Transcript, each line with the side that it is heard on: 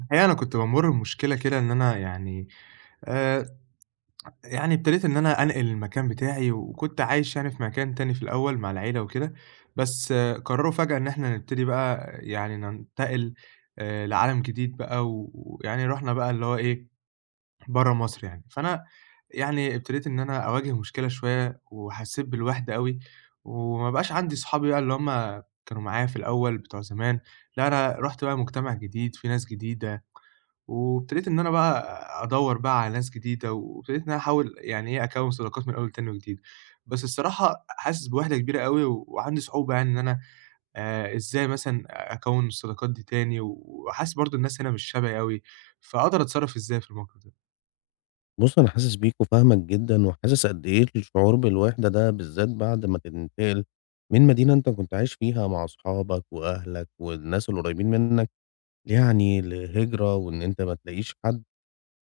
right: الحقيقة أنا كنت بامُر بمشكلة كده إن أنا آآ، يعني ابتديت إن أنا أنقل المكان بتاعي، وكنت عايش يعني في مكان تاني في الأول مع العيلة وكده، بس قرروا فجأة إن إحنا نبتدي بقى يعني ننتقل لعالم جديد بقى، ويعني رُحنا بقى اللي هو إيه، برّه مصر يعني. فأنا يعني ابتديت إن أنا أواجه مشكلة شوية، وحسيت بالوحدة أوي، وما بقاش عندي صحابي بقى اللي هُم كانوا معايا في الأول بتوع زمان. لأ أنا رُحت بقى مجتمع جديد، في ناس جديدة. وابتديت إن أنا بقى أدوّر بقى على ناس جديدة، وابتديت إن أنا أحاول يعني إيه، أكوّن صداقات من أول تاني وجديد. بس الصراحة حاسس بوحدة كبيرة أوي، وعندي صعوبة يعني إن أنا إزاي مثلًا أكوّن الصداقات دي تاني، وحاسس برضه الناس هنا مش شبهي أوي، فأقدر أتصرّف إزاي في الموقف ده؟
left: بُص، أنا حاسس بيك وفاهمك جدًا، وحاسس قد إيه الشعور بالوحدة ده بالذات بعد ما تنتقل من مدينة أنت كنت عايش فيها مع أصحابك وأهلك والناس القريبين منك، يعني لهجرة وإن أنت ما تلاقيش حد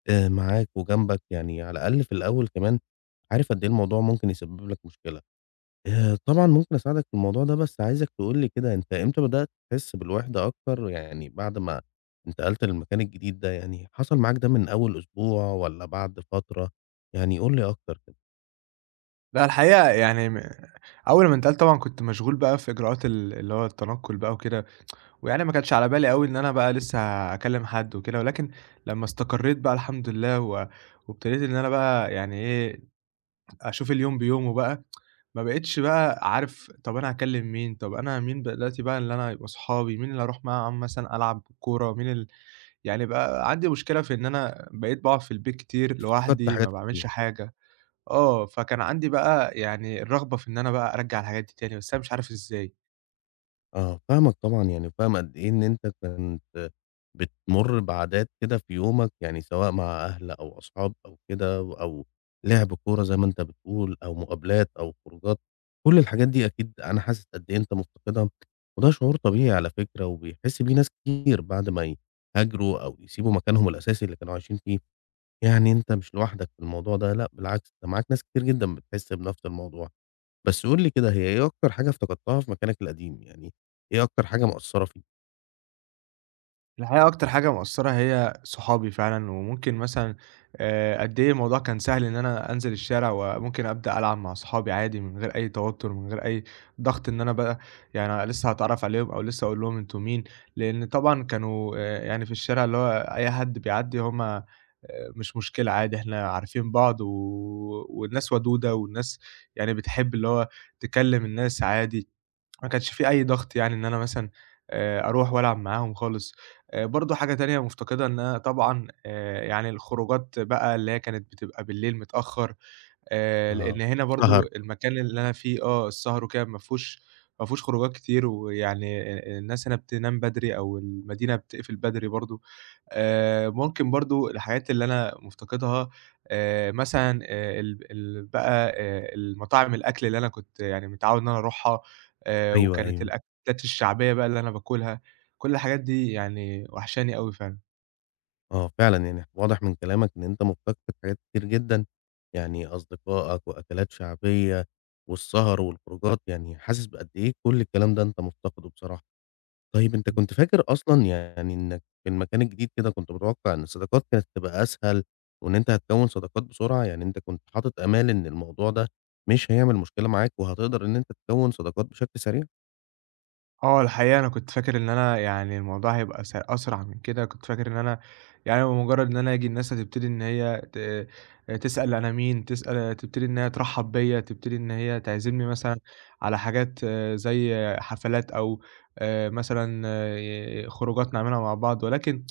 left: آه، معاك وجنبك، يعني على الأقل في الأول كمان عارف قد إيه الموضوع ممكن يسبب لك مشكلة. طبعًا ممكن أساعدك في الموضوع ده، بس عايزك تقول لي كده أنت إمتى بدأت تحس بالوحدة أكتر، يعني بعد ما انتقلت للمكان الجديد ده يعني، حصل معاك ده من أول أسبوع والّا بعد فترة؟ يعني قُل لي أكتر كده.
right: لأ الحقيقة يعني أول ما انتقلت طبعًا كنت مشغول بقى في إجراءات اللي هو التنقل بقى وكده، ويعني ما كانش على بالي أوي إن أنا بقى لسه هاكلّم حد وكده، ولكن لمّا استقريت بقى الحمد لله وابتديت إن أنا بقى يعني إيه أشوف اليوم بيومه بقى. ما بقيتش بقى عارف، طَب أنا هاكلّم مين، طَب أنا مين بقى دلوقتي بقى اللي أنا يبقوا صحابي، مين اللي هاروح معاهم مثلًا ألعب كورة، مين ال يعني بقى عندي مشكلة في إن أنا بقيت باقعد في البيت كتير
left: افتقدت
right: لوحدي،
left: حاجات
right: ما باعملش
left: كتير.
right: حاجة. آه، فكان عندي بقى يعني الرغبة في إن أنا بقى أرجّع الحاجات دي تاني، بس أنا مش عارف إزاي.
left: آه، فاهمك طبعًا، يعني وفاهم قد إيه إن أنت كنت بتمُر بعادات كده في يومك، يعني سواء مع أهل أو أصحاب أو كده أو لِعب كورة زي ما أنت بتقول أو مقابلات أو خروجات، كل الحاجات دي أكيد أنا حاسس قد إيه أنت مُفتقدها، وده شعور طبيعي على فكرة وبيحس بيه ناس كتير بعد ما يهاجروا أو يسيبوا مكانهم الأساسي اللي كانوا عايشين فيه، يعني أنت مش لوحدك في الموضوع ده لأ، بالعكس ده معاك ناس كتير جدًا بتحس بنفْس الموضوع. بس قُل لي كده، هي إيه أكتر حاجة افتقدتها في مكانك القديم؟ يعني إيه أكتر حاجة مأثّرة فيك؟
right: الحقيقة أكتر حاجة مأثّرة هي صحابي فعلًا، وممكن مثلًا قد إيه الموضوع كان سهل إن أنا أنزل الشارع، وممكن أبدأ ألعب مع صحابي عادي من غير أي توتُّر، من غير أي ضغط إن أنا بقى يعني أنا لسه هاتعرّف عليهم، أو لسه أقول لهم أنتم مين، لإن طبعًا كانوا يعني في الشارع اللي هو أي حد بيعدّي هم مش مشكلة، عادي إحنا عارفين بعض، والناس ودودة، والناس يعني بتحب اللي هو تكلّم الناس عادي. ما كانش في أي ضغط يعني إن أنا مثلًا أروح وألعب معاهم خالص. برضه حاجة تانية مفتقدها إن أنا طبعًا يعني الخروجات بقى اللي هي كانت بتبقى بالليل متأخّر، لإن
left: آه،
right: هنا
left: سهر.
right: برضه المكان اللي أنا فيه السهر وكده ما فيهوش خروجات كتير، ويعني الناس هنا بتنام بدري، أو المدينة بتقفل بدري برضه. ممكن برضه الحاجات اللي أنا مُفتقدها، مثلًا ال ال بقى المطاعم، الأكل اللي أنا كنت يعني متعوّد إن أنا أروحها،
left: أيوه،
right: وكانت
left: أيوه،
right: الأكلات الشعبية بقى اللي أنا باكُلها، كل الحاجات دي يعني وحشاني أوي فعلًا.
left: آه فعلًا، يعني واضح من كلامك إن أنت مفتقد حاجات كتير جدًا، يعني أصدقائك وأكلات شعبية والسهر والخروجات، يعني حاسس بقد إيه كل الكلام ده أنت مفتقده بصراحة. طيب أنت كنت فاكر أصلًا يعني إنك في المكان الجديد كده كنت متوقع إن الصداقات كانت هتبقى أسهل، وإن أنت هتكوّن صداقات بسرعة، يعني أنت كنت حاطط آمال إن الموضوع ده مش هيعمل مشكلة معاك، وهتقدر إن أنت تكوّن صداقات بشكل سريع؟
right: آه، الحقيقة أنا كنت فاكر إن أنا يعني الموضوع هيبقى أسرع من كده، كنت فاكر إن أنا يعني بمجرد إن أنا آجي الناس هتبتدي إن هي ت تسأل أنا مين، تسأل، تبتدي إن هي ترحّب بيّا، تبتدي إن هي تعزمني مثلًا على حاجات زي حفلات، أو مثلًا خروجات نعملها مع بعض، ولكن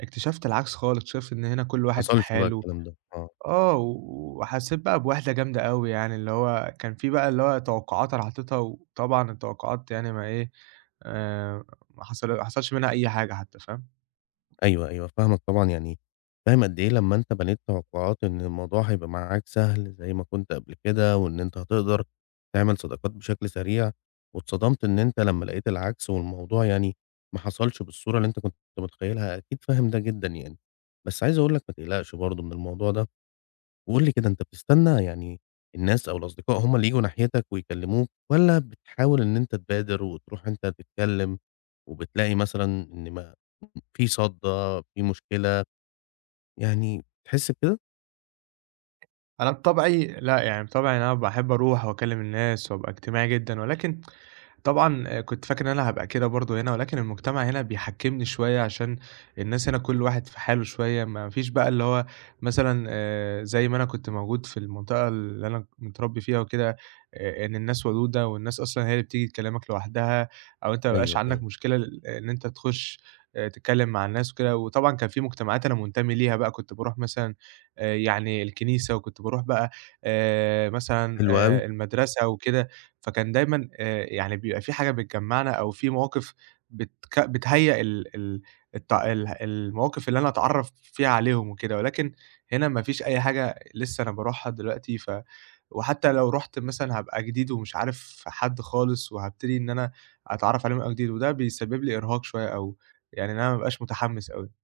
right: اكتشفت العكس خالص، اكتشفت إن هنا كل
left: ما
right: واحد في
left: حصلش بقى
right: حاله.
left: الكلام ده، آه.
right: آه، وحسّيت بقى بوِحدة جامدة أوي يعني، اللي هو كان في بقى اللي هو توقُّعات أنا حاططها، وطبعًا التوقُّعات يعني ما إيه، آآ ما حصلش منها أي حاجة حتى، فاهم؟
left: أيوه، أيوه، فاهمك طبعًا، يعني فاهم قد إيه لمّا أنت بنيت توقعات إن الموضوع هيبقى معاك سهل زي ما كنت قبل كده، وإن أنت هتقدر تعمل صداقات بشكل سريع، واتصدمت إن أنت لمّا لقيت العكس، والموضوع يعني ما حصلش بالصورة اللي أنت كنت متخيلها، أكيد فاهم ده جدًا يعني. بس عايز أقول لك ما تقلقش برضه من الموضوع ده، وقُل لي كده أنت بتستنى يعني الناس أو الأصدقاء هم اللي ييجوا ناحيتك ويكلموك، والّا بتحاول إن أنت تبادر وتروح أنت تتكلم، وبتلاقي مثلًا إن في صدّى، في مشكلة، يعني تحس بكده؟
right: أنا بطبعي لأ، يعني بطبعي إن أنا باحب أروح وأكلّم الناس، وأبقى اجتماعي جدًا، ولكن طبعًا كنت فاكر إن أنا هابقى كده برضه هنا، ولكن المجتمع هنا بيحكّمني شوية عشان الناس هنا كل واحد في حاله شوية، ما فيش بقى اللي هو مثلًا زي ما أنا كنت موجود في المنطقة اللي أنا متربّي فيها وكده، إن الناس ودودة، والناس أصلًا هي اللي بتيجي تكلّمك لوحدها، أو أنت ما بيبقاش
left: أيوه،
right: عندك
left: أيوه،
right: مشكلة إن أنت تخُش تتكلّم مع الناس وكده، وطبعًا كان في مجتمعات أنا منتمي ليها بقى، كنت باروح مثلًا يعني الكنيسة، وكنت باروح بقى مثلًا
left: حلو أوي،
right: المدرسة وكده. فكان دايمًا يعني بيبقى في حاجة بتجمّعنا، أو في مواقف بتهيّأ ال ال الت ال المواقف اللي أنا أتعرّف فيها عليهم وكده، ولكن هنا ما فيش أي حاجة لسه أنا باروحها دلوقتي، وحتى لو رُحت مثلًا هابقى جديد ومش عارف حد خالص، وهابتدي إن أنا أتعرّف عليهم من أول وجديد، وده بيسبب لي إرهاق شوية، أو يعني إن أنا ما أبقاش متحمّس أوي.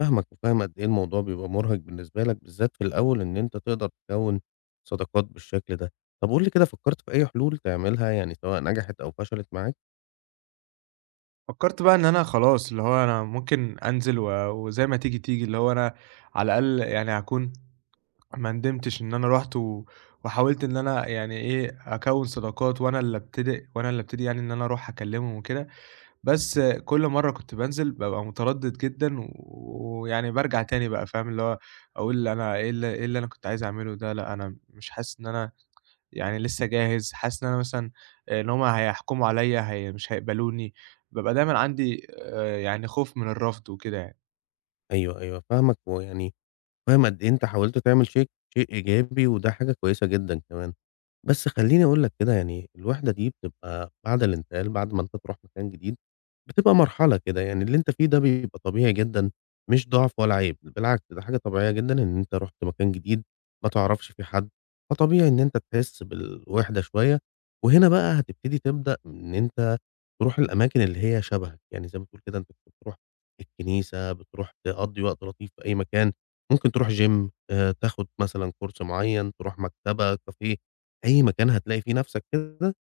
left: فاهمك وفاهم قد إيه الموضوع بيبقى مرهق بالنسبة لك، بالذات في الأول إن أنت تقدر تكوّن صداقات بالشكل ده. طب قُل لي كده فكّرت في أي حلول تعملها، يعني سواء نجحت أو فشلت معاك؟
right: فكّرت بقى إن أنا خلاص، اللي هو أنا ممكن أنزل وزي ما تيجي، تيجي، اللي هو أنا على الأقل يعني هاكون ما ندمتش إن أنا رُحت وحاولت إن أنا يعني إيه، أكوّن صداقات، وأنا اللي أبتدي يعني إن أنا أروح أكلّمهم وكده. بس كل مرّة كنت بانزل بابقى متردد جدًا، ويعني بارجع تاني بقى، فاهم، اللي هو أقول أنا إيه اللي أنا كنت عايز أعمله ده، لأ أنا مش حاسس إن أنا يعني لسه جاهز، حاسس إن أنا مثلًا إن هُم هيحكموا عليّا، هي مش هيقبلوني، بابقى دايمًا عندي يعني خوف من الرفض وكده يعني.
left: أيوه، أيوه، فاهمك ويعني فاهم قد إيه أنت حاولت تعمل شيء إيجابي، وده حاجة كويسة جدًا كمان. بس خلّيني أقول لك كده يعني الوحدة دي بتبقى بعد الانتقال، بعد ما أنت تروح مكان جديد، بتبقى مرحلة كده، يعني اللي أنت فيه ده بيبقى طبيعي جدًا، مش ضعف ولا عيب، بالعكس ده حاجة طبيعية جدًا إن أنت رُحت مكان جديد، ما تعرفش فيه حد، فطبيعي إن أنت تحس بالوحدة شوية. وهنا بقى هتبتدي تبدأ إن أنت تروح الأماكن اللي هي شبهك، يعني زي ما بتقول كده أنت كنت بتروح الكنيسة، بتروح تقضّي وقت لطيف في أي مكان، ممكن تروح gym تاخد مثلًا course معيّن، تروح مكتبة، كافيه، أي مكان هتلاقي فيه نَفْسك كده،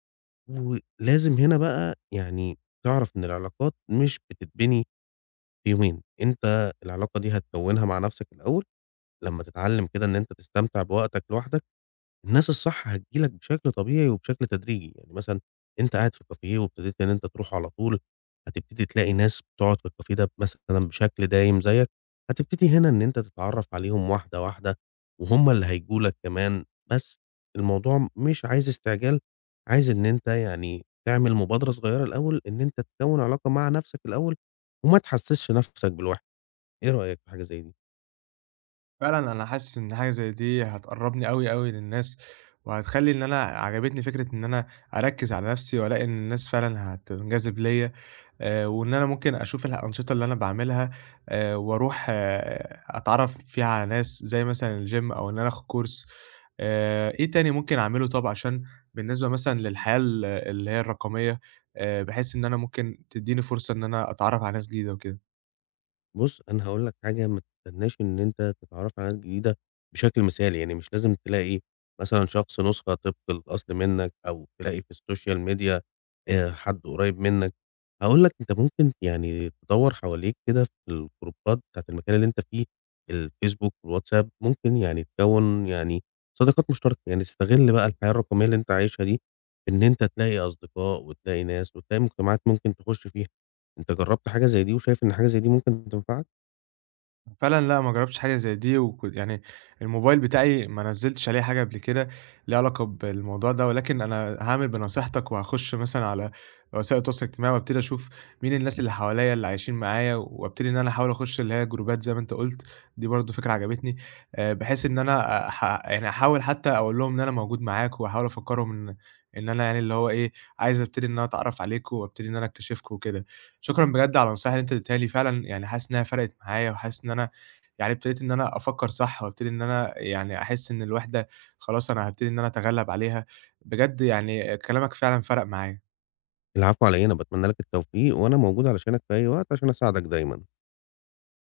left: ولازم هنا بقى يعني تعرف إن العلاقات مش بتتبني في يومين، أنت العلاقة دي هتكوّنها مع نَفْسك الأول، لمّا تتعلّم كده إن أنت تستمتع بوقتك لوحدك الناس الصح هتيجي لك بشكل طبيعي وبشكل تدريجي، يعني مثلًا أنت قاعد في كافيه وابتديت إن أنت تروحه على طول، هتبتدي تلاقي ناس بتقعد في الكافيه ده مثلًا بشكل دايم زيك، هتبتدي هنا إن أنت تتعرّف عليهم واحدة، واحدة وهُم اللي هييجوا لك كمان، بس الموضوع مش عايز استعجال، عايز إن أنت يعني تعمل مبادرة صغيّرة الأول إن أنت تكوّن علاقة مع نَفْسك الأول وما تحسّسش نَفْسك بالوحدة، إيه رأيك في حاجة زي دي؟
right: فعلًا أنا حاسس إن حاجة زي دي هتقرّبني أوي، أوي للناس، وهتخلّي إن أنا عجبتني فكرة إن أنا أركّز على نَفْسي، وألاقي إن الناس فعلًا هتنجذب ليّا. وإن أنا ممكن أشوف الأنشطة اللي أنا باعملها، وأروح أتعرّف فيها على ناس، زي مثلًا الgym، أو إن أنا آخُد كورس. إيه تاني ممكن أعمله؟ طَب عشان بالنسبة مثلًا للحياة اللي هي الرقمية، بحيث إن أنا ممكن تدّيني فرصة إن أنا أتعرّف على ناس جديدة وكده؟
left: بُص، أنا هاقول لك حاجة ما تستناش إن أنت تتعرّف على ناس جديدة بشكل مثالي، يعني مش لازم تلاقي مثلًا شخص نسخة طبق الأصل منّك أو تلاقي في السوشيال ميديا حد قريّب منّك، هاقول لك أنت ممكن يعني تدوّر حواليك كده في الجروبات بتاعة المكان اللي أنت فيه، الفيسبوك والواتساب، ممكن يعني تكوّن يعني صداقات مشتركة، يعني تستغل بقى الحياة الرقمية اللي أنت عايشها دي في إن أنت تلاقي أصدقاء وتلاقي ناس وتلاقي مجتمعات ممكن تخُش فيها، أنت جرّبت حاجة زي دي وشايف إن حاجة زي دي ممكن تنفعك؟
right: فعلًا لأ، ما جرّبتش حاجة زي دي، وكنت يعني الموبايل بتاعي ما نزّلتش عليه حاجة قبل كده ليها علاقة بالموضوع ده، ولكن أنا هاعمل بنصيحتك، وهاخُش مثلًا على وسائل التواصل الاجتماعي، وابتدي أشوف مين الناس اللي حواليّا اللي عايشين معايا، وابتدي إن أنا أحاول أخُش اللي هي جروبات زي ما أنت قُلت، دي برضه فكرة عجبتني، بحيث إن أنا يعني أحاول حتى أقول لهم إن أنا موجود معاك، وأحاول أفكّرهم إن أنا يعني اللي هو إيه، عايز ابتدي إن أنا أتعرّف عليكم، وابتدي إن أنا أكتشفكم وكده. شكرًا بجد على النصايح اللي أنت اديتها لي فعلًا، يعني حاسس إنها فرقت معايا، وحاسس إن أنا يعني ابتديت إن أنا أفكّر صح، وابتدي إن أنا يعني أحس إن الوحدة خلاص أنا هابتدي إن أنا أتغلّب عليها، بجد يعني كلامك فعلًا فرق معايا.
left: العفو على إيه، أنا باتمنى لك التوفيق، وأنا موجود علشانك في أي وقت عشان أساعدك دايمًا.